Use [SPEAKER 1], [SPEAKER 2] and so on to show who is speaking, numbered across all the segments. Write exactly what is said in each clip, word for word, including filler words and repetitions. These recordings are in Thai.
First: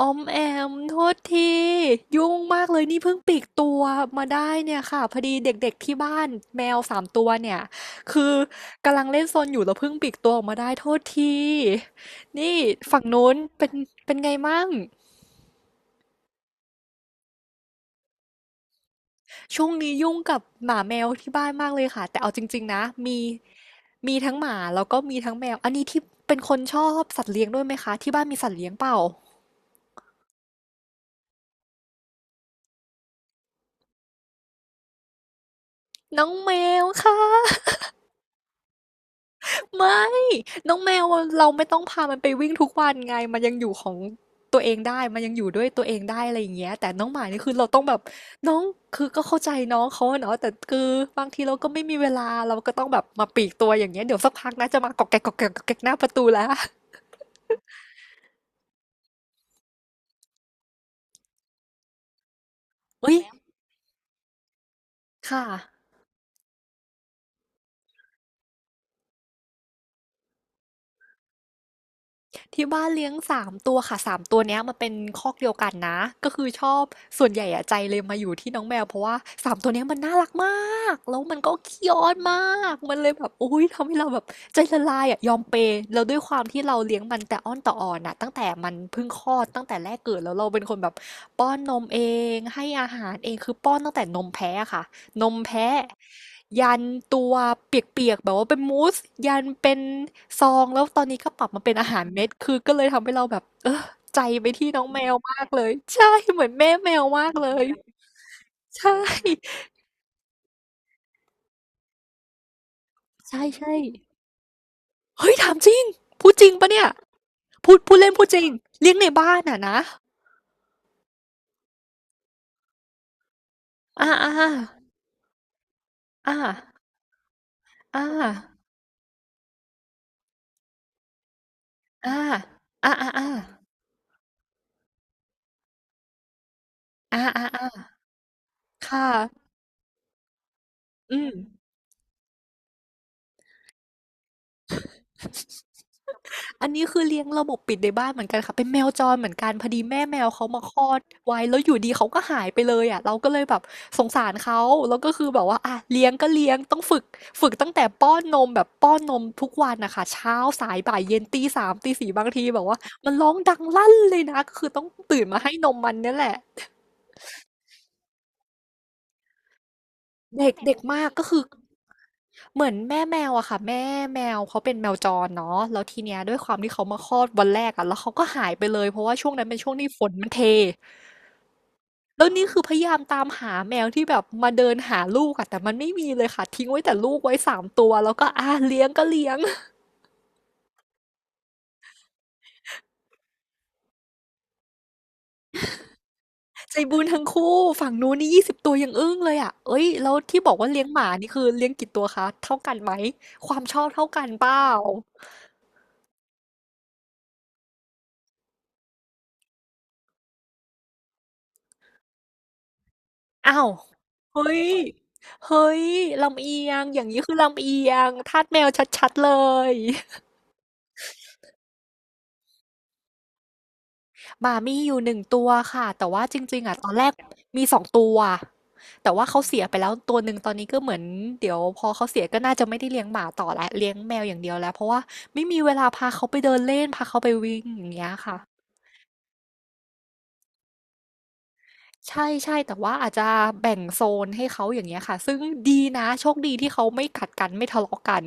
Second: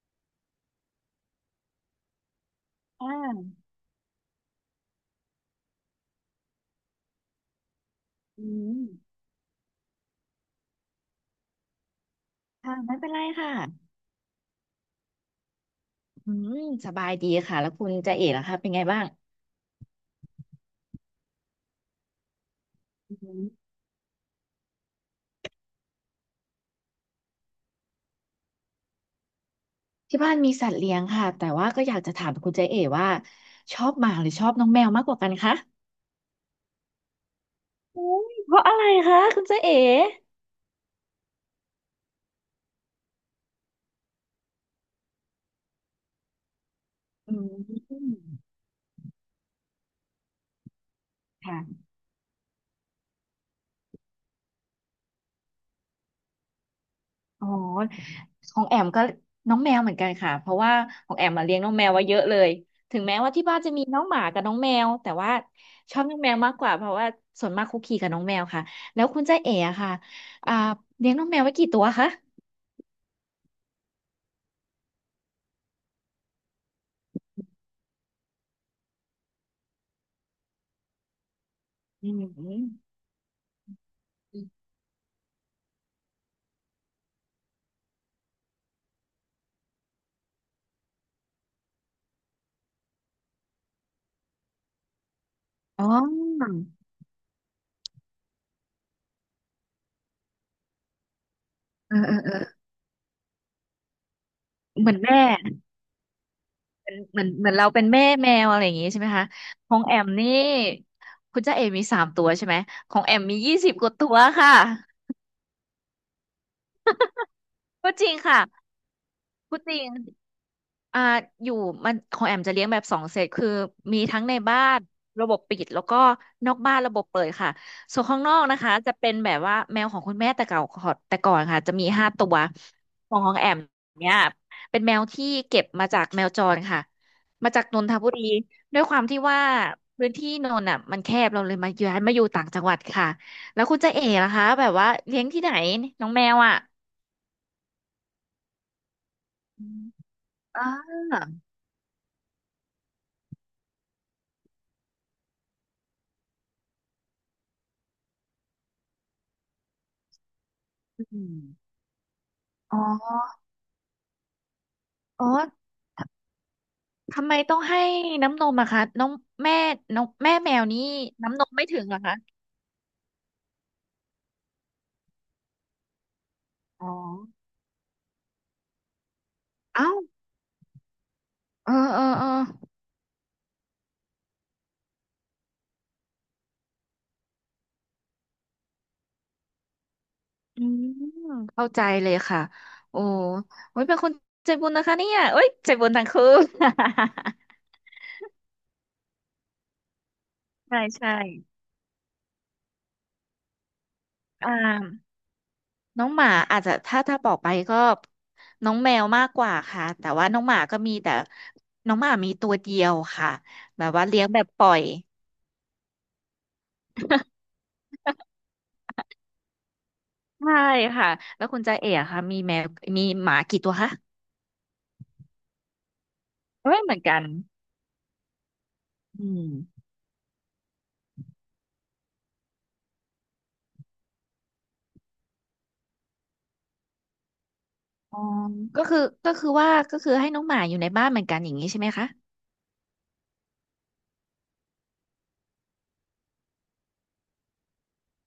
[SPEAKER 1] ออมแอมโทษทียุ่งมากเลยนี่
[SPEAKER 2] อ่า
[SPEAKER 1] เพิ่งปลีกตัวมาได้เนี่ยค่ะพอดีเด็กๆที่บ้านแมวสามตัวเนี่ยคือ
[SPEAKER 2] อืม
[SPEAKER 1] กำลังเล่นซนอยู่แล้วเพิ่งปลีกตัวออกมาได้โทษทีนี่
[SPEAKER 2] ค่ะ ไม่
[SPEAKER 1] ฝั่ง
[SPEAKER 2] เป็นไร
[SPEAKER 1] นู้น
[SPEAKER 2] ค่ะ
[SPEAKER 1] เป็นเป็นไงมั่ง
[SPEAKER 2] อืมสบายดีค่ะ แล้วคุณเจเอ๋ล่ะคะเป็นไงบ้าง
[SPEAKER 1] ช่วงนี้ยุ่งกับหมาแมวที่บ้านมากเลยค่ะแต่เอาจริงๆนะ
[SPEAKER 2] อื
[SPEAKER 1] มี
[SPEAKER 2] ม
[SPEAKER 1] มีทั้งหมาแล้วก็มีทั้งแมวอันนี้ที่เป็นคนชอบสัตว์เลี้ยงด้วยไหมคะที่บ้านมีสัตว์เลี้ยงเปล่า
[SPEAKER 2] ที่บ้านมีสัตว์เลี้ยงค่ะ แต่ว่าก็อยากจะถามคุณเจเอ๋ว่า ชอบหมาหรือชอบน้องแมวมากกว่ากันคะ
[SPEAKER 1] น้องแมวค่ะ
[SPEAKER 2] อุ๊ยเพราะอะไรคะคุณเจเอ๋
[SPEAKER 1] ไม่น้องแมวอะเราไม่ต้องพามันไปวิ่งทุกวันไงมันยังอยู่ของตัวเองได้มันยังอยู่ด้วยตัวเองได้อะไรอย่างเงี้ยแต่น้องหมา
[SPEAKER 2] อื
[SPEAKER 1] นี่คือเรา
[SPEAKER 2] ม
[SPEAKER 1] ต้องแบบน้องคือก็เข้าใจน้องเขาอะเนาะแต่คือบางทีเราก็
[SPEAKER 2] ค่ะ
[SPEAKER 1] ไม่มีเวลาเราก็ต้องแบบมาปลีกตัวอย่างเงี้ยเดี๋ยวสักพักนะจะมากอกแกกกอกแกกกอกแกกหน้าประตูแล้ว
[SPEAKER 2] อ๋อ ของแอมก็น้องแมวเหมือนกันค่ะเพราะว่าของแอมมาเลี้ยงน้องแมวไว้เยอะเลยถึง
[SPEAKER 1] เอ้
[SPEAKER 2] แม้
[SPEAKER 1] ย
[SPEAKER 2] ว่าที่บ้านจะมีน้องหมากับน้องแมวแต่ว่า
[SPEAKER 1] ค่ะ
[SPEAKER 2] ชอบน้องแมวมากกว่าเพราะว่าส่วนมากคุกคีกับน้องแมวค่ะแล้วคุณจ้าเอ๋อะค่ะอ่าเลี้ยงน้องแมวไว้กี่ตัวคะ
[SPEAKER 1] ที่บ้านเลี้ยงสามตัวค่ะสามตัวเนี้ยมันเป็นคอกเดียวกันนะก็คือชอบส่วนใหญ่อะใจเลยมาอยู่ที่น้องแมวเพราะว่าสามตัวเนี้ยมันน่ารักมากแล้วมันก็ขี้อ้
[SPEAKER 2] อื
[SPEAKER 1] อน
[SPEAKER 2] ม
[SPEAKER 1] มากมันเลยแบบอุ้ยทำให้เราแบบใจละลายอะยอมเปย์แล้วด้วยความที่เราเลี้ยงมันแต่อ้อนต่ออ่อนอะตั้งแต่มันเพิ่งคลอดตั้งแต่แรกเกิดแล้วเราเป็นคนแบบป้อนนมเองให้อาหารเองคือป้อนตั้งแต่นมแพ้อะค่ะ นมแพะ
[SPEAKER 2] อ๋อ
[SPEAKER 1] ยันตัวเปียกๆแบบว่าเป็นมูสยันเป็นซองแล้วตอนนี้ก็ปรับมาเป็นอา
[SPEAKER 2] เออ
[SPEAKER 1] หาร
[SPEAKER 2] เออ
[SPEAKER 1] เม็ด
[SPEAKER 2] เออ
[SPEAKER 1] คือก็เลยทำให้เราแบบเออใจไปที่น้อง
[SPEAKER 2] เหมือ
[SPEAKER 1] แม
[SPEAKER 2] น
[SPEAKER 1] ว
[SPEAKER 2] แม่
[SPEAKER 1] มากเลยใช่เหมือนแม่แมว
[SPEAKER 2] เหมื
[SPEAKER 1] มา
[SPEAKER 2] อน
[SPEAKER 1] กเล
[SPEAKER 2] เหมือน
[SPEAKER 1] ย
[SPEAKER 2] เราเป็นแม่แมวอะไรอย่าง
[SPEAKER 1] ใช
[SPEAKER 2] งี้ใช่ไหมคะ
[SPEAKER 1] ่
[SPEAKER 2] ของแอมนี่คุณจ้าเอ๋มีสามตัวใช่ไหมของแอมมี
[SPEAKER 1] ใช่
[SPEAKER 2] ยี่สิ
[SPEAKER 1] ใช่
[SPEAKER 2] บกว่าตัวค่ะ
[SPEAKER 1] เฮ้ยถามจริงพูดจริงปะเนี่ยพูด
[SPEAKER 2] ก็
[SPEAKER 1] พูด
[SPEAKER 2] จ
[SPEAKER 1] เล่
[SPEAKER 2] ริ
[SPEAKER 1] น
[SPEAKER 2] ง
[SPEAKER 1] พูดจ
[SPEAKER 2] ค่ะ
[SPEAKER 1] ริงเลี้ยงในบ้าน
[SPEAKER 2] ก็
[SPEAKER 1] อ่ะ
[SPEAKER 2] จ
[SPEAKER 1] นะ
[SPEAKER 2] ริง อ่าอยู่มันของแอมจะเลี้ยงแบบสองเซตคือมี
[SPEAKER 1] อ่า
[SPEAKER 2] ทั้ง
[SPEAKER 1] อ่า
[SPEAKER 2] ในบ้านระบบปิดแล้วก็
[SPEAKER 1] อ่า
[SPEAKER 2] นอกบ้านระบบเปิดค่ะส่วนข้าง
[SPEAKER 1] อ่า
[SPEAKER 2] นอกนะคะจะเป็นแบบว่าแมวของคุณแม่แต่เก่าขอแต่ก่อนค่ะจะมีห้า
[SPEAKER 1] อ่า
[SPEAKER 2] ตัว
[SPEAKER 1] อ่าอ่า
[SPEAKER 2] ของ
[SPEAKER 1] อ่า
[SPEAKER 2] ของแอมเนี่ยเป็นแมวที่เก็บมาจากแมวจรค่ะ
[SPEAKER 1] อ่าอ่า
[SPEAKER 2] มาจากนน
[SPEAKER 1] อ่า
[SPEAKER 2] ทบุรีด้วยความ
[SPEAKER 1] ค่ะ
[SPEAKER 2] ที่ว่าพื้นที่นนท์อ่ะมันแค
[SPEAKER 1] อืม
[SPEAKER 2] บเราเลยมาย้ายมาอยู่ต่างจังหวัดค่ะแล้วคุณจะเอ๋นะคะแบบว่าเลี้ยงที่ไหนน้องแมวอ่ะ
[SPEAKER 1] อันนี้คือเลี้ยงระบบปิดในบ้านเหมือนกันค่ะเป็นแมวจรเหมือนกัน
[SPEAKER 2] อ
[SPEAKER 1] พอดี
[SPEAKER 2] ม
[SPEAKER 1] แม่แมวเขามา
[SPEAKER 2] อ่า
[SPEAKER 1] คลอดไว้แล้วอยู่ดีเขาก็หายไปเลยอ่ะเราก็เลยแบบสงสารเขาแล้วก็คือแบบว่าอ่ะเลี้ยงก็เลี้ยงต้องฝึกฝึกตั้งแต่ป้อนนมแบบป้อนนมทุกวันนะคะเช้าสายบ่าย
[SPEAKER 2] อื
[SPEAKER 1] เย็นตีสาม
[SPEAKER 2] ม
[SPEAKER 1] ตีสี่บางทีแบบ
[SPEAKER 2] อ๋
[SPEAKER 1] ว่ามันร้อง
[SPEAKER 2] อ
[SPEAKER 1] ดังลั่นเลยนะก็คือต้องตื่
[SPEAKER 2] อ๋
[SPEAKER 1] น
[SPEAKER 2] อ
[SPEAKER 1] มาให้นมมัน
[SPEAKER 2] ท
[SPEAKER 1] เนี่ยแหละ
[SPEAKER 2] ทำไมต้องให้น้ำนมอะคะน้องแม่น้องแม่
[SPEAKER 1] เด็
[SPEAKER 2] แม
[SPEAKER 1] ก
[SPEAKER 2] ว
[SPEAKER 1] เด็ก
[SPEAKER 2] นี้
[SPEAKER 1] มากก็คื
[SPEAKER 2] น้ำ
[SPEAKER 1] อ
[SPEAKER 2] นมไม่ถึงเหรอคะ
[SPEAKER 1] เหมือนแม่แมวอะค่ะแม่แมวเขาเป็นแมวจรเนาะแล้วทีเนี้ยด้วยความที่เขา
[SPEAKER 2] อ๋อ
[SPEAKER 1] มาคลอดวันแรกอะแล้วเขาก็หายไปเลยเพราะว่าช่วงนั้นเป็นช่วงที่
[SPEAKER 2] เอ้า
[SPEAKER 1] ฝนมันเท
[SPEAKER 2] เออเออ
[SPEAKER 1] แล้
[SPEAKER 2] เออ
[SPEAKER 1] วนี่คือพยายามตามหาแมวที่แบบมาเดินหาลูกอะแต่มันไม่มีเลยค่ะทิ้งไว้แต่ลูกไว้สามตัวแล้วก็อาเลี้ยงก็เลี้ยง
[SPEAKER 2] อืมเข้าใจเลยค่ะโอ้โอ้ยเป็นคนใจบุญนะคะเนี่ยเอ้ยใจบุญทั้งคู่
[SPEAKER 1] ใจ บุญทั้งคู่ฝั่งนู้นนี่ยี่สิบตัวยังอึ้งเลยอะเอ้ยแล้วที่บอกว่า
[SPEAKER 2] ใช่
[SPEAKER 1] เลี้ยงหมา
[SPEAKER 2] ใช่
[SPEAKER 1] นี่คือเลี้ยงกี่ตัวคะเท่ากันไหมความชอบเท่ากันเป
[SPEAKER 2] อ่า
[SPEAKER 1] ล่า
[SPEAKER 2] น้องหมาอาจจะถ้าถ้าบอกไปก็น้องแมวมากกว่าค่ะแต่ว่าน้องหมาก็มีแต่น้องหมามีตัวเดียวค่ะ
[SPEAKER 1] อ้าว
[SPEAKER 2] แบบว่าเลี้ยงแบ
[SPEAKER 1] เฮ้
[SPEAKER 2] บป
[SPEAKER 1] ย
[SPEAKER 2] ล่อย
[SPEAKER 1] เฮ้ยลำเอียงอย่างนี้คือลำเอียงทาสแมวชัดๆเลย
[SPEAKER 2] ใช่ค่ะแล้วคุณจ่าเอ๋อะค่ะมีแมวมีหมากี่ตัวคะ
[SPEAKER 1] หมามีอยู่หนึ่งตัวค่ะ แต่ว่าจริงๆอะ
[SPEAKER 2] ไม่ย
[SPEAKER 1] ตอ
[SPEAKER 2] เห
[SPEAKER 1] น
[SPEAKER 2] มือ
[SPEAKER 1] แร
[SPEAKER 2] น
[SPEAKER 1] ก
[SPEAKER 2] กัน
[SPEAKER 1] มีสองตัวแต่
[SPEAKER 2] อื
[SPEAKER 1] ว่าเขาเสียไป
[SPEAKER 2] ม
[SPEAKER 1] แล้วตัวหนึ่งตอนนี้ก็เหมือนเดี๋ยวพอเขาเสียก็น่าจะไม่ได้เลี้ยงหมาต่อแล้วเลี้ยงแมวอย่างเดียวแล้วเพราะว่าไม่มีเวลาพาเขาไปเดินเล่นพาเขาไปวิ่งอย่างเงี้ย
[SPEAKER 2] อ๋อ
[SPEAKER 1] ค่ะ
[SPEAKER 2] ก็คือก็คือว่าก็คือให้น้องหมาอยู่ในบ้านเหมือนกันอย่างนี้ใช่ไหมคะ
[SPEAKER 1] ใช่ๆแต่ว่าอาจจะแบ่งโซนให้เขาอย่างเงี้ยค่ะซึ่งดีนะโชคดีที่เขาไม่ขัดกันไม่ทะเลาะกัน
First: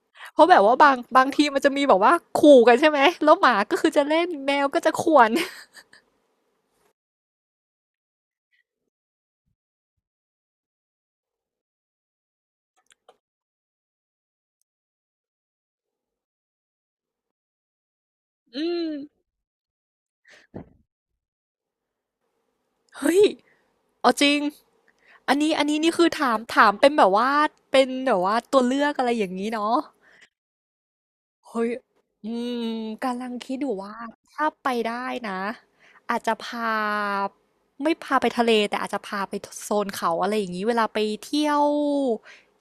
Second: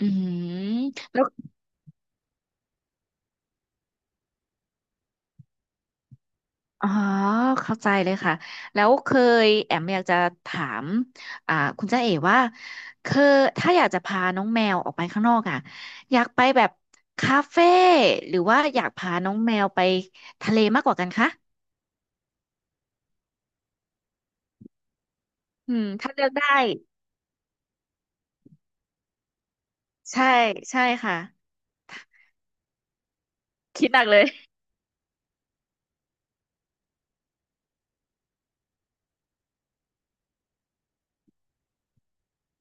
[SPEAKER 2] อื
[SPEAKER 1] เพราะแบ
[SPEAKER 2] ม
[SPEAKER 1] บว่าบาง
[SPEAKER 2] แล้
[SPEAKER 1] บา
[SPEAKER 2] ว
[SPEAKER 1] งทีมันจะมีแบบว่าขู่กันใช่ไหม แล้วหมาก็คือจะเล่นแมวก็จะข่วน
[SPEAKER 2] อ๋อเข้าใจเลยค่ะแล้วเคยแอมอยากจะถามอ่าคุณจ่าเอ๋ว่าเคยถ้าอยากจะพาน้องแมวออกไปข้างนอกอ่ะอยากไปแบบคาเฟ่หรือ ว่า
[SPEAKER 1] อื
[SPEAKER 2] อยา
[SPEAKER 1] ม
[SPEAKER 2] กพาน้องแมวไปทะเลมากกว่ากันคะ
[SPEAKER 1] เฮ้ย เอาจริงอันนี้อัน
[SPEAKER 2] อื
[SPEAKER 1] นี้
[SPEAKER 2] ม
[SPEAKER 1] นี่คือ
[SPEAKER 2] ถ้าเลือก
[SPEAKER 1] ถาม
[SPEAKER 2] ได้
[SPEAKER 1] ถามเป็นแบบว่าเป็นแบบว่าตัวเลือกอะไรอย่างนี้เนาะ
[SPEAKER 2] ใช่ใช่ค่ะ
[SPEAKER 1] เฮ้ย อืมกำลังคิดอยู่
[SPEAKER 2] คิด
[SPEAKER 1] ว่า
[SPEAKER 2] หนักเลย
[SPEAKER 1] ถ้าไปได้นะอาจจะพาไม่พาไปทะเลแต่อาจจะพาไปโซนเขาอะไรอย่างนี้เวลาไปเที่ยว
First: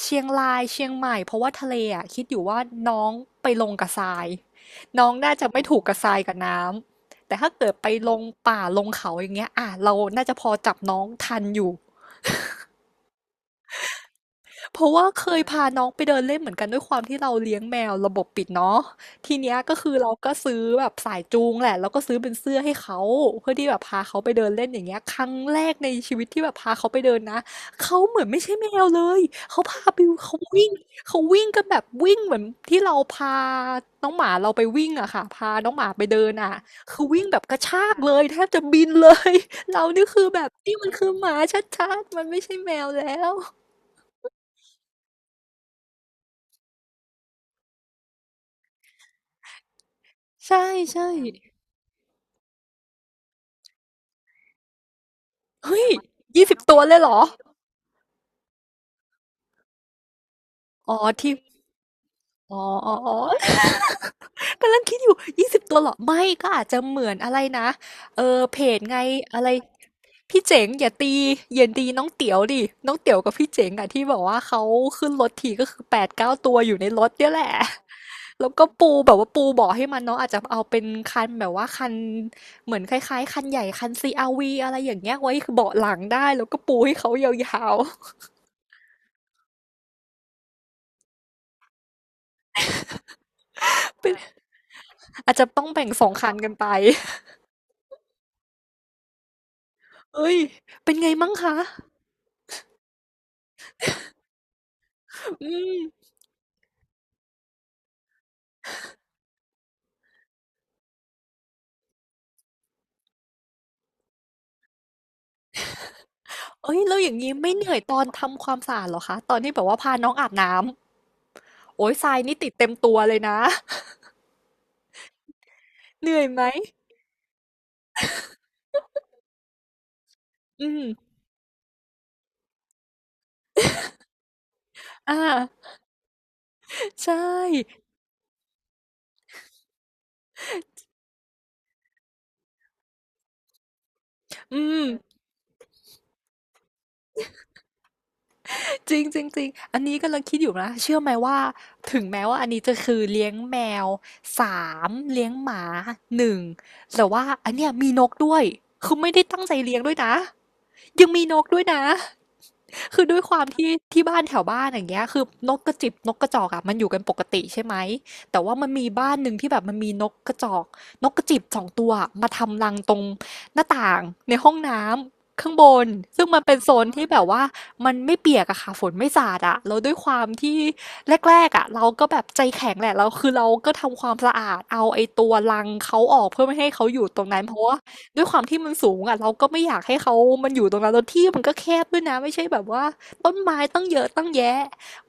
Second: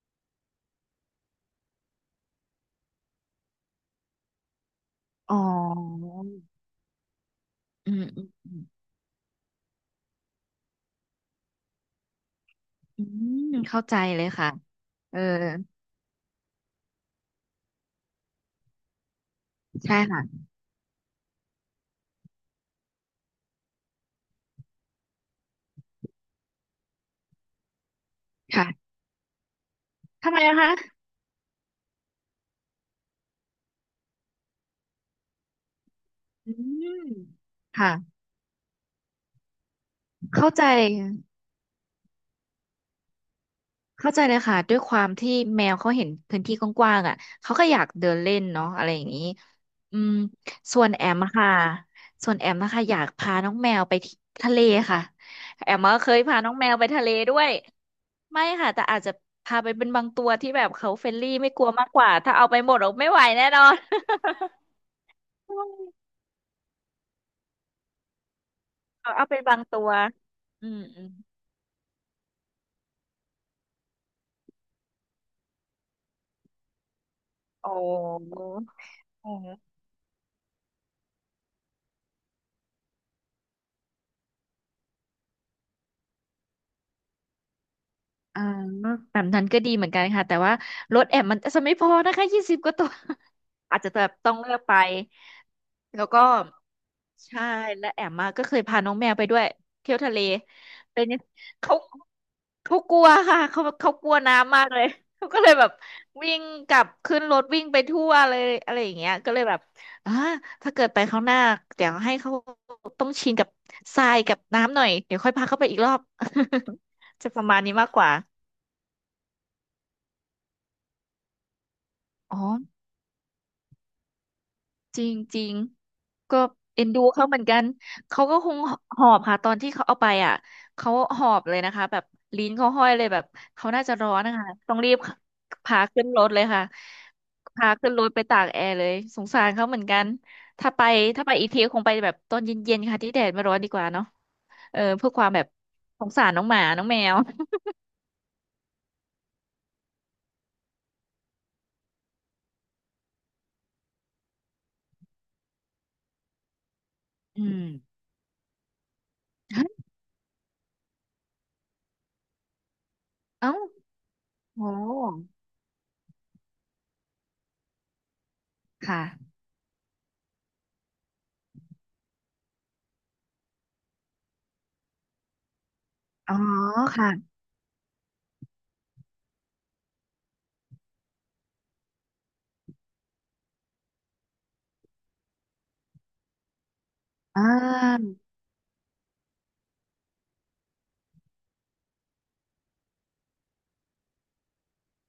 [SPEAKER 1] เชียงรายเชียงใหม่เพราะว่าทะเลอ่ะคิดอยู่ว่าน้องไปลงกับทรายน้องน่า
[SPEAKER 2] อ๋อ
[SPEAKER 1] จะไม่ถูกกับทรายกับน้ำแต่ถ้าเกิดไป
[SPEAKER 2] อืม
[SPEAKER 1] ลง
[SPEAKER 2] อืมอื
[SPEAKER 1] ป่า
[SPEAKER 2] ม
[SPEAKER 1] ลงเขาอย่างเงี้ยอ่ะเราน่าจะพอจับน้องทันอยู่
[SPEAKER 2] อืมเข้าใจเลยค่ะ
[SPEAKER 1] เพราะว่า
[SPEAKER 2] เออ
[SPEAKER 1] เคยพาน้องไปเดินเล่นเหมือนกันด้วยความที่เราเลี้ยงแมวระบบปิดเนาะทีเนี้ยก็คือ
[SPEAKER 2] ใช่
[SPEAKER 1] เรา
[SPEAKER 2] ค่ะ
[SPEAKER 1] ก็ซื้อแบบสายจูงแหละแล้วก็ซื้อเป็นเสื้อให้เขาเพื่อที่แบบพาเขาไปเดินเล่นอย่างเงี้ยครั้งแรกในชีวิตที่แบบพาเขาไปเดินนะเขาเหมือนไม่ใช่แมว
[SPEAKER 2] ค่ะ
[SPEAKER 1] เลยเขาพาไป
[SPEAKER 2] ทำ
[SPEAKER 1] เขา
[SPEAKER 2] ไมนะ
[SPEAKER 1] วิ่ง
[SPEAKER 2] คะ
[SPEAKER 1] เขาวิ่งกันแบบวิ่งเหมือนที่เราพาน้องหมาเราไปวิ่งอะค่ะพาน้องหมาไปเดิน
[SPEAKER 2] อื
[SPEAKER 1] อะ
[SPEAKER 2] ม
[SPEAKER 1] คือวิ่งแบบกระชา
[SPEAKER 2] ค่ะ
[SPEAKER 1] กเลยแทบจะบินเลย เรานี่คือแบบ
[SPEAKER 2] เข้าใจ
[SPEAKER 1] นี่มันคือหมาชัดๆมันไม่ใช่แมวแล้ว
[SPEAKER 2] เข้าใจเลยค่ะด้วยความที่แมวเขาเห็นพื้นที่กว้างๆอ่ะเขาก็อยากเดินเล่นเนาะอะไรอย่างนี้อืม
[SPEAKER 1] ใ
[SPEAKER 2] ส่วนแอมอะ
[SPEAKER 1] ช่
[SPEAKER 2] ค่ะส่วนแอมนะคะอยากพาน้องแมวไปที่ทะเลค่ะ
[SPEAKER 1] ๆ
[SPEAKER 2] แอม
[SPEAKER 1] เฮ้ย
[SPEAKER 2] ก็เคยพา
[SPEAKER 1] ยี่
[SPEAKER 2] น้อ
[SPEAKER 1] สิ
[SPEAKER 2] งแม
[SPEAKER 1] ศูนย์
[SPEAKER 2] ว
[SPEAKER 1] ตัว
[SPEAKER 2] ไป
[SPEAKER 1] เลย
[SPEAKER 2] ทะ
[SPEAKER 1] เหร
[SPEAKER 2] เล
[SPEAKER 1] อ
[SPEAKER 2] ด้วย ไม่ค่ะแต่อาจจะพาไปเป็นบางตัวที่แบบเขา
[SPEAKER 1] อ๋อ
[SPEAKER 2] เฟรนลี่
[SPEAKER 1] ที่
[SPEAKER 2] ไม่กลัวมากกว่าถ้าเอา
[SPEAKER 1] อ๋
[SPEAKER 2] ไป
[SPEAKER 1] อ
[SPEAKER 2] หมดเราไม่ไหวแน่
[SPEAKER 1] ๆ
[SPEAKER 2] น
[SPEAKER 1] ๆ
[SPEAKER 2] อน
[SPEAKER 1] กำลังคิดอยู่ยี่สิบตัวเหรอ ไม่ก็อาจจะเหมือนอะไรนะเอ่อเพจไง
[SPEAKER 2] เอาเอาไป
[SPEAKER 1] อะไร
[SPEAKER 2] บางตัว
[SPEAKER 1] พี่เจ๋ง
[SPEAKER 2] อืม
[SPEAKER 1] อย่า
[SPEAKER 2] อืม
[SPEAKER 1] ตีอย่าตีน้องเตี๋ยวดิน้องเตี๋ยวกับพี่เจ๋งอะที่แบบว่าเขาขึ้นรถทีก็คือแปดถึงเก้าตัวอยู่ในรถเนี่ยแหละ
[SPEAKER 2] โอ้
[SPEAKER 1] แล้วก็ปูแบบ
[SPEAKER 2] อ๋
[SPEAKER 1] ว่า
[SPEAKER 2] อ
[SPEAKER 1] ปูเบาะให้มันเนาะอาจจะเอาเป็นคันแบบว่าคันเหมือนคล้ายๆคันใหญ่คัน ซี อาร์ วี อะไรอย่างเงี้ยไว้คเบาะหลังได้แล้วก็ปูให้เขายาว
[SPEAKER 2] อ่าแบบนั้นก็ดีเหมือนกันค่ะแต่ว่ารถแอมมันจะไม่พอนะคะยี่สิบกว่าตัวอาจจะ
[SPEAKER 1] ๆ
[SPEAKER 2] แบ บ
[SPEAKER 1] เป็น
[SPEAKER 2] ต้องเลือกไป
[SPEAKER 1] อาจจะต้องแบ่งส
[SPEAKER 2] แล้
[SPEAKER 1] อ
[SPEAKER 2] ว
[SPEAKER 1] ง
[SPEAKER 2] ก็
[SPEAKER 1] คันกันไป
[SPEAKER 2] ใช่และแอมมาก็เคยพาน้องแมวไปด้วยเที่ยวทะเล
[SPEAKER 1] เอ้ยเป็น
[SPEAKER 2] เป็น
[SPEAKER 1] ไง
[SPEAKER 2] ยัง
[SPEAKER 1] มั่งคะ
[SPEAKER 2] เขาเขากลัวค่ะเขาเขากลัวน้ำมากเลยเขาก็เล
[SPEAKER 1] อื
[SPEAKER 2] ยแบบ
[SPEAKER 1] ม
[SPEAKER 2] วิ่งกลับขึ้นรถวิ่งไปทั่วเลยอะไรอย่างเงี้ยก็เลยแบบอ่าถ้าเกิดไปครั้งหน้าเดี๋ยวให้เขาต้องชินกับทรายกับน้ำหน่อยเดี๋ยวค่อยพาเขาไปอีกรอบ
[SPEAKER 1] เอ้ยแล้วอย่าง
[SPEAKER 2] จะ
[SPEAKER 1] นี้
[SPEAKER 2] ประ
[SPEAKER 1] ไม่
[SPEAKER 2] มาณ
[SPEAKER 1] เหนื่
[SPEAKER 2] นี้
[SPEAKER 1] อย
[SPEAKER 2] มาก
[SPEAKER 1] ต
[SPEAKER 2] ก
[SPEAKER 1] อน
[SPEAKER 2] ว่า
[SPEAKER 1] ทำความสะอาดเหรอคะตอนที่แบบว่าพาน้องอาบน้ำโอ้ยทรายนี่
[SPEAKER 2] อ๋อ
[SPEAKER 1] ติดเต็มตัวเลยนะ
[SPEAKER 2] จริงจริง
[SPEAKER 1] เหนื่อย
[SPEAKER 2] ก็
[SPEAKER 1] ไหม
[SPEAKER 2] เอ็นดูเขาเหมือนกันเขาก็คงหอบค่ะตอนที่เขาเอาไปอ่ะ
[SPEAKER 1] อืม
[SPEAKER 2] เขาหอบเลยนะคะแบบลิ้นเขาห้อยเลยแบบเขาน่าจะร้อนนะคะต้องรีบ
[SPEAKER 1] อ่า
[SPEAKER 2] พาขึ้นรถเลยค่ะ
[SPEAKER 1] ใช่
[SPEAKER 2] พาขึ้นรถไปตากแอร์เลยสงสารเขาเหมือนกันถ้าไปถ้าไปอีกทีคงไปแบบตอนเย็นๆค่ะที่แดดไม่ร้อนดีกว่าเนาะ
[SPEAKER 1] อื
[SPEAKER 2] เออเพื่อ
[SPEAKER 1] ม
[SPEAKER 2] ความแบบสงสารน้องหมาน้องแมว
[SPEAKER 1] จริงจริงจริงอันนี้กำลังคิดอยู่นะเชื่อไหมว่า ถึงแม้ว่าอันนี้จะคือเลี้ยงแมวสามเลี้ยงหมาหนึ่งแต่ว่า
[SPEAKER 2] อื
[SPEAKER 1] อัน
[SPEAKER 2] ม
[SPEAKER 1] เนี้ยมีนกด้วยคือไม่ได้ตั้งใจ
[SPEAKER 2] ฮะ
[SPEAKER 1] เลี้ยงด้วยนะ ยังมีนกด้วยนะ คือด้วยความ
[SPEAKER 2] เอ้า
[SPEAKER 1] ที่ที่บ้านแถวบ้า
[SPEAKER 2] โห
[SPEAKER 1] นอย่างเงี้ยคือนกกระจิบนกกระจอกอ่ะมันอยู่กันปกติใช่ไหมแต่ว่ามันมีบ้านหนึ่ง
[SPEAKER 2] ค่ะ
[SPEAKER 1] ที่แบบมันมีนกกระจอกนกกระจิบสองตัวอะมาทำรังตรงหน้าต่างในห้องน้ำข้างบนซึ่ง
[SPEAKER 2] อ๋อ
[SPEAKER 1] มันเป็นโซนที่
[SPEAKER 2] ค่ะ
[SPEAKER 1] แบบว่ามันไม่เปียกอะค่ะฝนไม่สาดอะแล้วด้วยความที่แรกๆอะเราก็แบบใจแข็งแหละเราคือเราก็ทำความสะอาดเอาไอ้ตัวรังเขาออกเพื่อไม่ให้เขาอยู่ตรงนั้
[SPEAKER 2] อ่
[SPEAKER 1] นเพราะว่า
[SPEAKER 2] า
[SPEAKER 1] ด้วยความที่มันสูงอ่ะเราก็ไม่อยากให้เขามันอยู่ตรงนั้นแล้วที่มันก็แคบด้วยนะไม่ใช่แบบว่าต้นไม้ตั้งเยอะตั้งแยะ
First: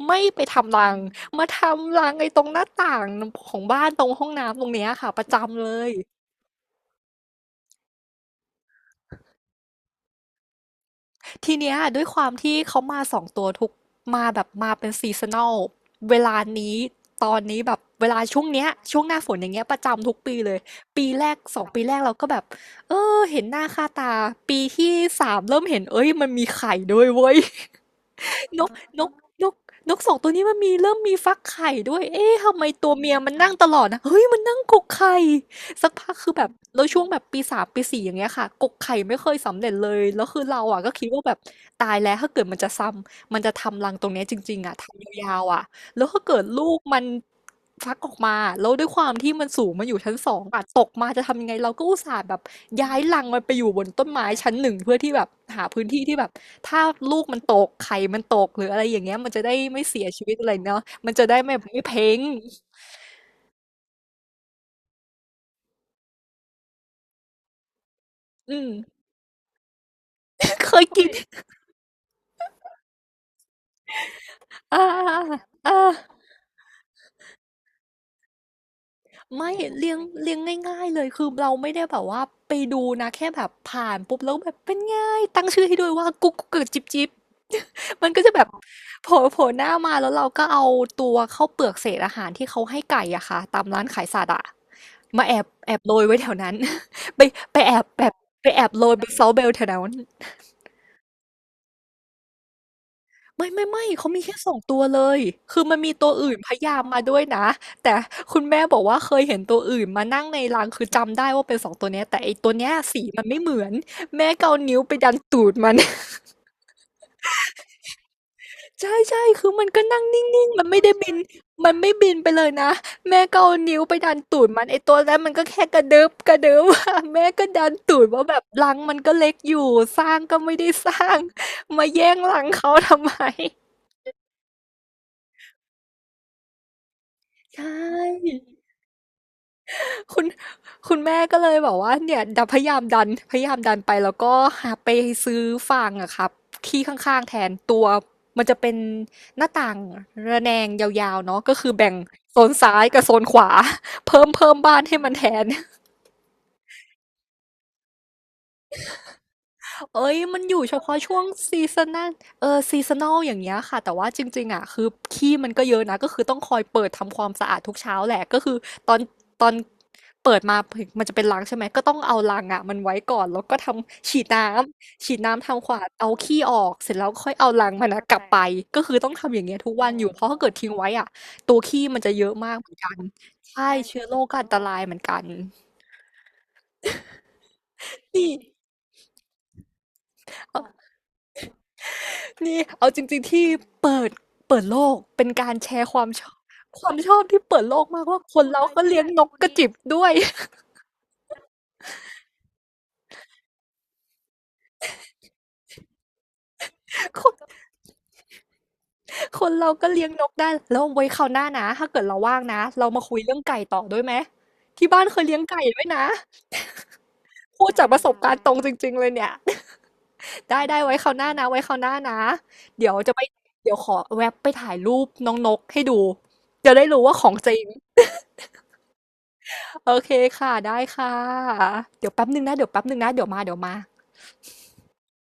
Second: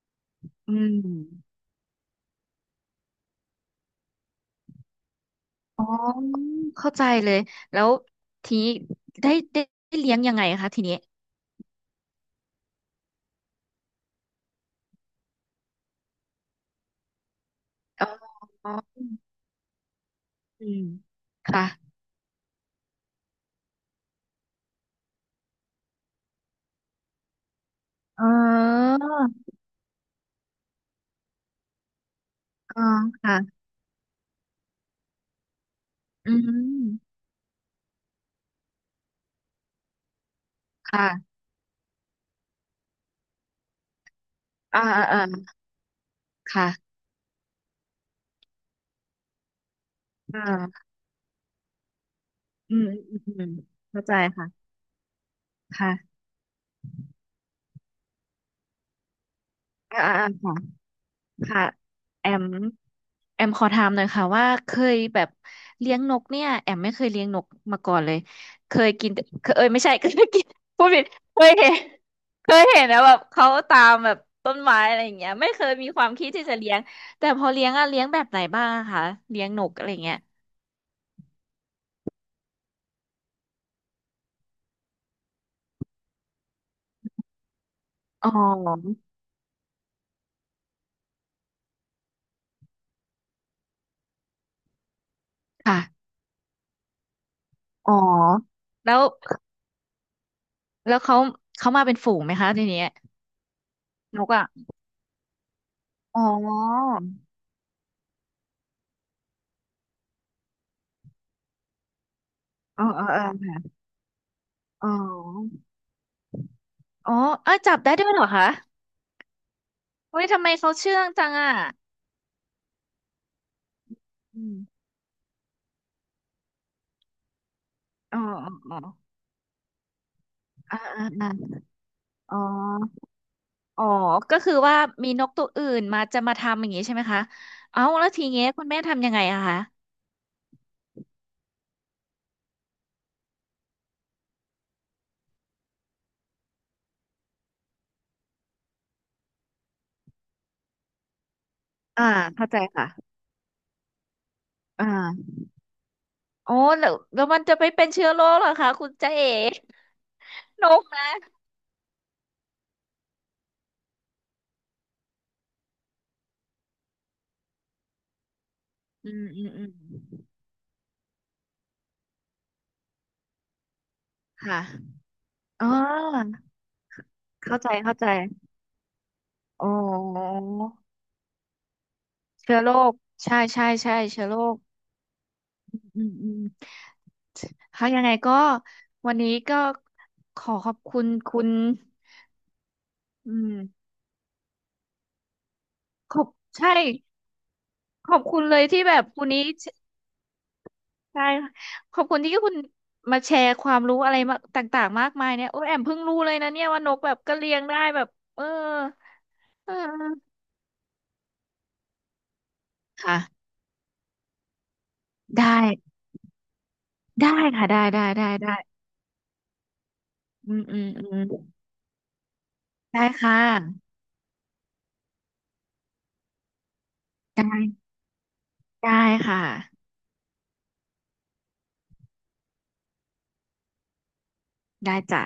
[SPEAKER 1] ไม่ไป
[SPEAKER 2] อื
[SPEAKER 1] ทำรังมาท
[SPEAKER 2] ม
[SPEAKER 1] ำรังไอ้ตรงหน้าต่างของบ้านตรงห้องน้ำตรงเนี้ยค่ะประจำเล
[SPEAKER 2] อ๋อ
[SPEAKER 1] ย
[SPEAKER 2] เข้าใจเลยแล้วทีนี้ได้ได้ได้เลี้ยงยังไงคะทีนี้
[SPEAKER 1] ทีเนี้ยด้วยความที่เขามาสองตัวทุกมาแบบมาเป็นซีซันอลเวลานี้ตอนนี้แบบเว
[SPEAKER 2] อ๋
[SPEAKER 1] ลา
[SPEAKER 2] อ
[SPEAKER 1] ช่วงเนี้ยช่วงหน้าฝนอย่างเงี้ยประจำทุกปีเลย
[SPEAKER 2] อืม
[SPEAKER 1] ปีแรกส
[SPEAKER 2] ค่ะ
[SPEAKER 1] องปีแรกเราก็แบบเออเห็นหน้าค่าตาปีที่สามเริ่มเห็นเอ้ยมันมีไข่ด้วยเว้ย
[SPEAKER 2] อ๋
[SPEAKER 1] นก
[SPEAKER 2] อ
[SPEAKER 1] นกนกนกสองตัวนี้มันมีเริ่มมีฟักไข่ด้วยเอ๊ะทำไม
[SPEAKER 2] อ๋อ
[SPEAKER 1] ตัวเมียมันนั่ง
[SPEAKER 2] ค่ะ
[SPEAKER 1] ตลอดนะเฮ้ยมันนั่งกกไข่สักพักคื
[SPEAKER 2] อื
[SPEAKER 1] อแบบแล้วช่วงแบ
[SPEAKER 2] ม
[SPEAKER 1] บปีสามปีสี่อย่างเงี้ยค่ะกกไข่ไม่เคยสำเร็จเลยแล้วคือเราอ่ะก็คิดว่าแบบ
[SPEAKER 2] ค่ะ
[SPEAKER 1] ตายแล้วถ้าเกิดมันจะซ้ำมันจะทำรังตรงเนี้ยจริงๆอ่ะ
[SPEAKER 2] อ่าอ่า
[SPEAKER 1] ทำ
[SPEAKER 2] อ่า
[SPEAKER 1] ยาวๆอ่ะ แล้วถ้าเกิดลู
[SPEAKER 2] ค่ะ
[SPEAKER 1] กมันฟักออกมาแล้วด้วยความที่มันสูงมันอยู่ชั้นสอ
[SPEAKER 2] อ่
[SPEAKER 1] งอะต
[SPEAKER 2] า
[SPEAKER 1] กมาจะทำยังไงเราก็อุตส่าห์แบบ
[SPEAKER 2] อืม
[SPEAKER 1] ย้าย
[SPEAKER 2] อืม
[SPEAKER 1] รังมัน
[SPEAKER 2] อื
[SPEAKER 1] ไป
[SPEAKER 2] ม
[SPEAKER 1] อยู่บน
[SPEAKER 2] เข้า
[SPEAKER 1] ต้น
[SPEAKER 2] ใจ
[SPEAKER 1] ไม้ชั้นห
[SPEAKER 2] ค่ะ
[SPEAKER 1] นึ่งเพื่อที่แบบหาพื้นที่ที่
[SPEAKER 2] ค่ะ
[SPEAKER 1] แบบถ้าลูกมันตกไข่มันตกหรืออะไรอย่างเงี้ยมันจะได้ไม่
[SPEAKER 2] อ่า
[SPEAKER 1] เสียชี
[SPEAKER 2] อ่า
[SPEAKER 1] วิตอะไร
[SPEAKER 2] ค่ะ
[SPEAKER 1] เนาะมันจะได้ไม่
[SPEAKER 2] ค่ะ
[SPEAKER 1] ไม่เพ้ง
[SPEAKER 2] แอมแอมขอถามหน่อยค่ะว่าเคยแบบเลี้ยงนกเนี่ยแอมไม่เคยเลี้ยงนกมาก่อนเลย
[SPEAKER 1] อืม
[SPEAKER 2] เคยกินแต่เคยเอ้ยไม่ใช่ เคยกิน
[SPEAKER 1] เค
[SPEAKER 2] พู
[SPEAKER 1] ย
[SPEAKER 2] ดผิ
[SPEAKER 1] กิ
[SPEAKER 2] ด
[SPEAKER 1] น
[SPEAKER 2] เคยเห็นเคยเห็นนะแบบเขาตามแบบต้นไม้
[SPEAKER 1] อ่า
[SPEAKER 2] อะไรอย่างเงี้ยไม่เค
[SPEAKER 1] อ่า
[SPEAKER 2] ยมีความคิดที่จะเลี้ยงแต่พอเลี้ยงอะเลี้ยงแบบไหนบ้างอะคะเลี้ยง
[SPEAKER 1] ไม่
[SPEAKER 2] นกอะ
[SPEAKER 1] เลี้ยง
[SPEAKER 2] ไร่าเงี้ย
[SPEAKER 1] เลี้ยงง่ายๆเลยคือเราไม่ได้แบบว่าไปดูนะแค่แบบผ่านปุ๊บแล้วแบบเป็นไง่ายตั้งชื่อให้ด้วยว่ากุ๊กกุ๊กกับจิ๊บจิ๊บ มันก็
[SPEAKER 2] อ๋
[SPEAKER 1] จะแบบ
[SPEAKER 2] อ
[SPEAKER 1] โผล่โผล่หน้ามาแล้วเราก็เอาตัวข้าวเปลือกเศษอาหารที่เขาให้ไก่อะค่ะตามร้านขายสัตว์อะมาแอบแอบโรย
[SPEAKER 2] ค่ะ
[SPEAKER 1] ไว้แถวนั้น ไปไปแอบ
[SPEAKER 2] อ๋อ
[SPEAKER 1] แบบไปแอบโร
[SPEAKER 2] แล้
[SPEAKER 1] ย
[SPEAKER 2] ว
[SPEAKER 1] ไปเซาเบลแถวนั้น
[SPEAKER 2] แล้วเขาเขามาเป็นฝูงไหมคะทีเนี้ย
[SPEAKER 1] ไม่ไม่ไม่เขามี
[SPEAKER 2] นก
[SPEAKER 1] แค่
[SPEAKER 2] อะ
[SPEAKER 1] สองตัวเลยคือมันมีตัว
[SPEAKER 2] อ๋อ
[SPEAKER 1] อื่นพยายามมาด้วยนะแต่คุณแม่บอกว่าเคยเห็นตัวอื่นมานั่งในรังคือจำได้ว่าเป็นสองตัวเนี้ยแต่ไอตัวเนี้ย
[SPEAKER 2] อ๋อ
[SPEAKER 1] สี
[SPEAKER 2] อ๋อ
[SPEAKER 1] มั
[SPEAKER 2] อ๋อ
[SPEAKER 1] นไม่เหมือนแม่ก็เอานิ้ว
[SPEAKER 2] อ๋อ
[SPEAKER 1] ไปดันตูดมัน
[SPEAKER 2] อ๋อเอ้ยจับได้ด้วยเหรอคะ
[SPEAKER 1] ใช่ๆคือมันก็นั่งนิ
[SPEAKER 2] เฮ้ยทำ
[SPEAKER 1] ่ง
[SPEAKER 2] ไม
[SPEAKER 1] ๆ มัน
[SPEAKER 2] เขา
[SPEAKER 1] ไม่ได้
[SPEAKER 2] เชื่อง
[SPEAKER 1] บิน
[SPEAKER 2] จังอ่ะ
[SPEAKER 1] มันไม่บินไปเลยนะแม่ก็เอานิ้วไปดันตู
[SPEAKER 2] อื
[SPEAKER 1] ดมันไอ้
[SPEAKER 2] ม
[SPEAKER 1] ตัวนั้นมันก็แค่กระดึ๊บกระดึ๊บ อะแม่ก็ดันตูด
[SPEAKER 2] อ๋อ
[SPEAKER 1] ว่าแบบรั
[SPEAKER 2] อ๋
[SPEAKER 1] ง
[SPEAKER 2] อ
[SPEAKER 1] มันก็เล็กอยู่สร้างก็ไม่ได้
[SPEAKER 2] อ่า
[SPEAKER 1] ส
[SPEAKER 2] อ่า
[SPEAKER 1] ร้าง
[SPEAKER 2] อ่า
[SPEAKER 1] มาแย่ง
[SPEAKER 2] อ๋อ
[SPEAKER 1] รังเขาทำไม
[SPEAKER 2] อ๋อ ก็คือว่ามีนกตัวอื่นมาจะมาทำอย่างนี้ใช่ไหมคะ
[SPEAKER 1] ใช่
[SPEAKER 2] เอ้าแล้วทีเงี้ยคุณแม่ทำยังไงอะคะ
[SPEAKER 1] คุณ คุณแม่ก็เลยบอกว่าเนี่ยดันพยายามดันพยายามดันไปแล้วก็หาไปซื้อฟางอะครับที่ข้างๆแทนตัวมันจะเป็นหน้าต่าง ระแนงยาวๆเนาะก็คือแบ่ง
[SPEAKER 2] ออ่า
[SPEAKER 1] โซ
[SPEAKER 2] เข้า
[SPEAKER 1] น
[SPEAKER 2] ใจ
[SPEAKER 1] ซ้ายกับ
[SPEAKER 2] ค่ะ
[SPEAKER 1] โซนขวา เพิ่มเพิ่มบ้าน
[SPEAKER 2] อ่
[SPEAKER 1] ให้มันแท
[SPEAKER 2] า
[SPEAKER 1] น
[SPEAKER 2] โอ้แล้วแล้วมันจะไปเป็นเชื้อโรคเหรอคะคุณจ๊ะเอ๋
[SPEAKER 1] เอ้ยมันอยู่
[SPEAKER 2] น
[SPEAKER 1] เฉ
[SPEAKER 2] ก
[SPEAKER 1] พาะช่
[SPEAKER 2] นะ
[SPEAKER 1] วงซีซันนัลเออซีซันอลอย่างเงี้ยค่ะแต่ว่าจริงๆอ่ะคือขี้มันก็เยอะนะก็คือต้องคอยเปิดทำความสะอาดทุกเช้าแหละก็คือตอน
[SPEAKER 2] อืม
[SPEAKER 1] ต
[SPEAKER 2] อื
[SPEAKER 1] อ
[SPEAKER 2] ม
[SPEAKER 1] น
[SPEAKER 2] อืม
[SPEAKER 1] เปิดมามันจะเป็นรังใช่ไหมก็ต้องเอารังอ่ะมันไว้ก่อนแล้วก็ทำฉีดน้
[SPEAKER 2] ค่ะ
[SPEAKER 1] ำฉีดน้ำ
[SPEAKER 2] อ๋
[SPEAKER 1] ทำค
[SPEAKER 2] อ
[SPEAKER 1] วาดเอาขี้ออกเสร็จแล้วค่อยเอา
[SPEAKER 2] เข้า
[SPEAKER 1] รั
[SPEAKER 2] ใจ
[SPEAKER 1] งมัน
[SPEAKER 2] เข้า
[SPEAKER 1] นะ
[SPEAKER 2] ใจ
[SPEAKER 1] กลับไปก็คือต้องทำอย่างเงี้ย
[SPEAKER 2] อ๋อ
[SPEAKER 1] ทุกวันอยู่เพราะถ้าเกิดทิ้งไว้อ่ะตัวขี้มันจะเยอะมาก
[SPEAKER 2] เชื้อ
[SPEAKER 1] เห
[SPEAKER 2] โร
[SPEAKER 1] มือนกั
[SPEAKER 2] ค
[SPEAKER 1] น
[SPEAKER 2] ใช่
[SPEAKER 1] ใช่
[SPEAKER 2] ใช่ใช่
[SPEAKER 1] เชื้อโร
[SPEAKER 2] เชื้
[SPEAKER 1] ค
[SPEAKER 2] อ
[SPEAKER 1] ก็
[SPEAKER 2] โร
[SPEAKER 1] อันต
[SPEAKER 2] ค
[SPEAKER 1] รายเหมือนกัน
[SPEAKER 2] อืมอืมค่ะยังไง
[SPEAKER 1] นี่
[SPEAKER 2] ก็วันนี้ก็ขอขอบคุณคุณ
[SPEAKER 1] นี่เอาจริง
[SPEAKER 2] อื
[SPEAKER 1] ๆที่
[SPEAKER 2] ม
[SPEAKER 1] เปิดเปิดโลกเป็นการแชร์ความ
[SPEAKER 2] ข
[SPEAKER 1] ช
[SPEAKER 2] อบ
[SPEAKER 1] อบ
[SPEAKER 2] ใช่
[SPEAKER 1] ความชอบที่เปิดโลกมาก
[SPEAKER 2] ขอ
[SPEAKER 1] ว่า
[SPEAKER 2] บ
[SPEAKER 1] ค
[SPEAKER 2] คุณ
[SPEAKER 1] น
[SPEAKER 2] เล
[SPEAKER 1] เรา
[SPEAKER 2] ย
[SPEAKER 1] ก็
[SPEAKER 2] ที่แบ
[SPEAKER 1] เลี้ย
[SPEAKER 2] บ
[SPEAKER 1] งน
[SPEAKER 2] คุณ
[SPEAKER 1] กก
[SPEAKER 2] นี้
[SPEAKER 1] ระจิบด้วย
[SPEAKER 2] ใช่ขอบคุณที่คุณมาแชร์ความรู้อะไรมาต่างๆมากมายเนี่ยโอ้ยแอมเพิ่งรู้เลยนะเนี่ยว่านกแบ บ
[SPEAKER 1] ค
[SPEAKER 2] ก็เลี้
[SPEAKER 1] น
[SPEAKER 2] ยงได้แบบเออ
[SPEAKER 1] คนเรา
[SPEAKER 2] เอ
[SPEAKER 1] ก็เลี้ยงนก
[SPEAKER 2] อ
[SPEAKER 1] ได้แล้วไว้คราวหน้านะถ้าเกิดเราว่างนะเรามาคุ
[SPEAKER 2] ค่ะ
[SPEAKER 1] ยเรื่องไก่ต่อด้วยไหมที่บ้านเคยเลี้ยง
[SPEAKER 2] ได้
[SPEAKER 1] ไก่ด้วยนะ
[SPEAKER 2] ได้
[SPEAKER 1] พู
[SPEAKER 2] ค่ะ
[SPEAKER 1] ด
[SPEAKER 2] ได้
[SPEAKER 1] จากประ
[SPEAKER 2] ได้
[SPEAKER 1] สบ
[SPEAKER 2] ได้
[SPEAKER 1] การณ์ตร
[SPEAKER 2] ได้
[SPEAKER 1] งจริงๆเลยเนี่ย
[SPEAKER 2] อื
[SPEAKER 1] ได้
[SPEAKER 2] มอื
[SPEAKER 1] ได้
[SPEAKER 2] ม
[SPEAKER 1] ไว้คราว
[SPEAKER 2] อื
[SPEAKER 1] ห
[SPEAKER 2] ม
[SPEAKER 1] น้านะไว้คราวหน้านะเดี๋ยว
[SPEAKER 2] ได้
[SPEAKER 1] จะไป
[SPEAKER 2] ค่ะ
[SPEAKER 1] เดี๋ยวขอแวบไปถ่ายรูปน้องนกให้ดูจะได้รู้ว่าของจริง
[SPEAKER 2] ได้ค่ะ
[SPEAKER 1] โอเคค่ะได้ค่ะเดี๋ยวแป๊บหนึงนะเดี๋ยวแป๊บหนึงนะเดี๋ยวมาเดี๋ยวมา
[SPEAKER 2] ได้จ้ะ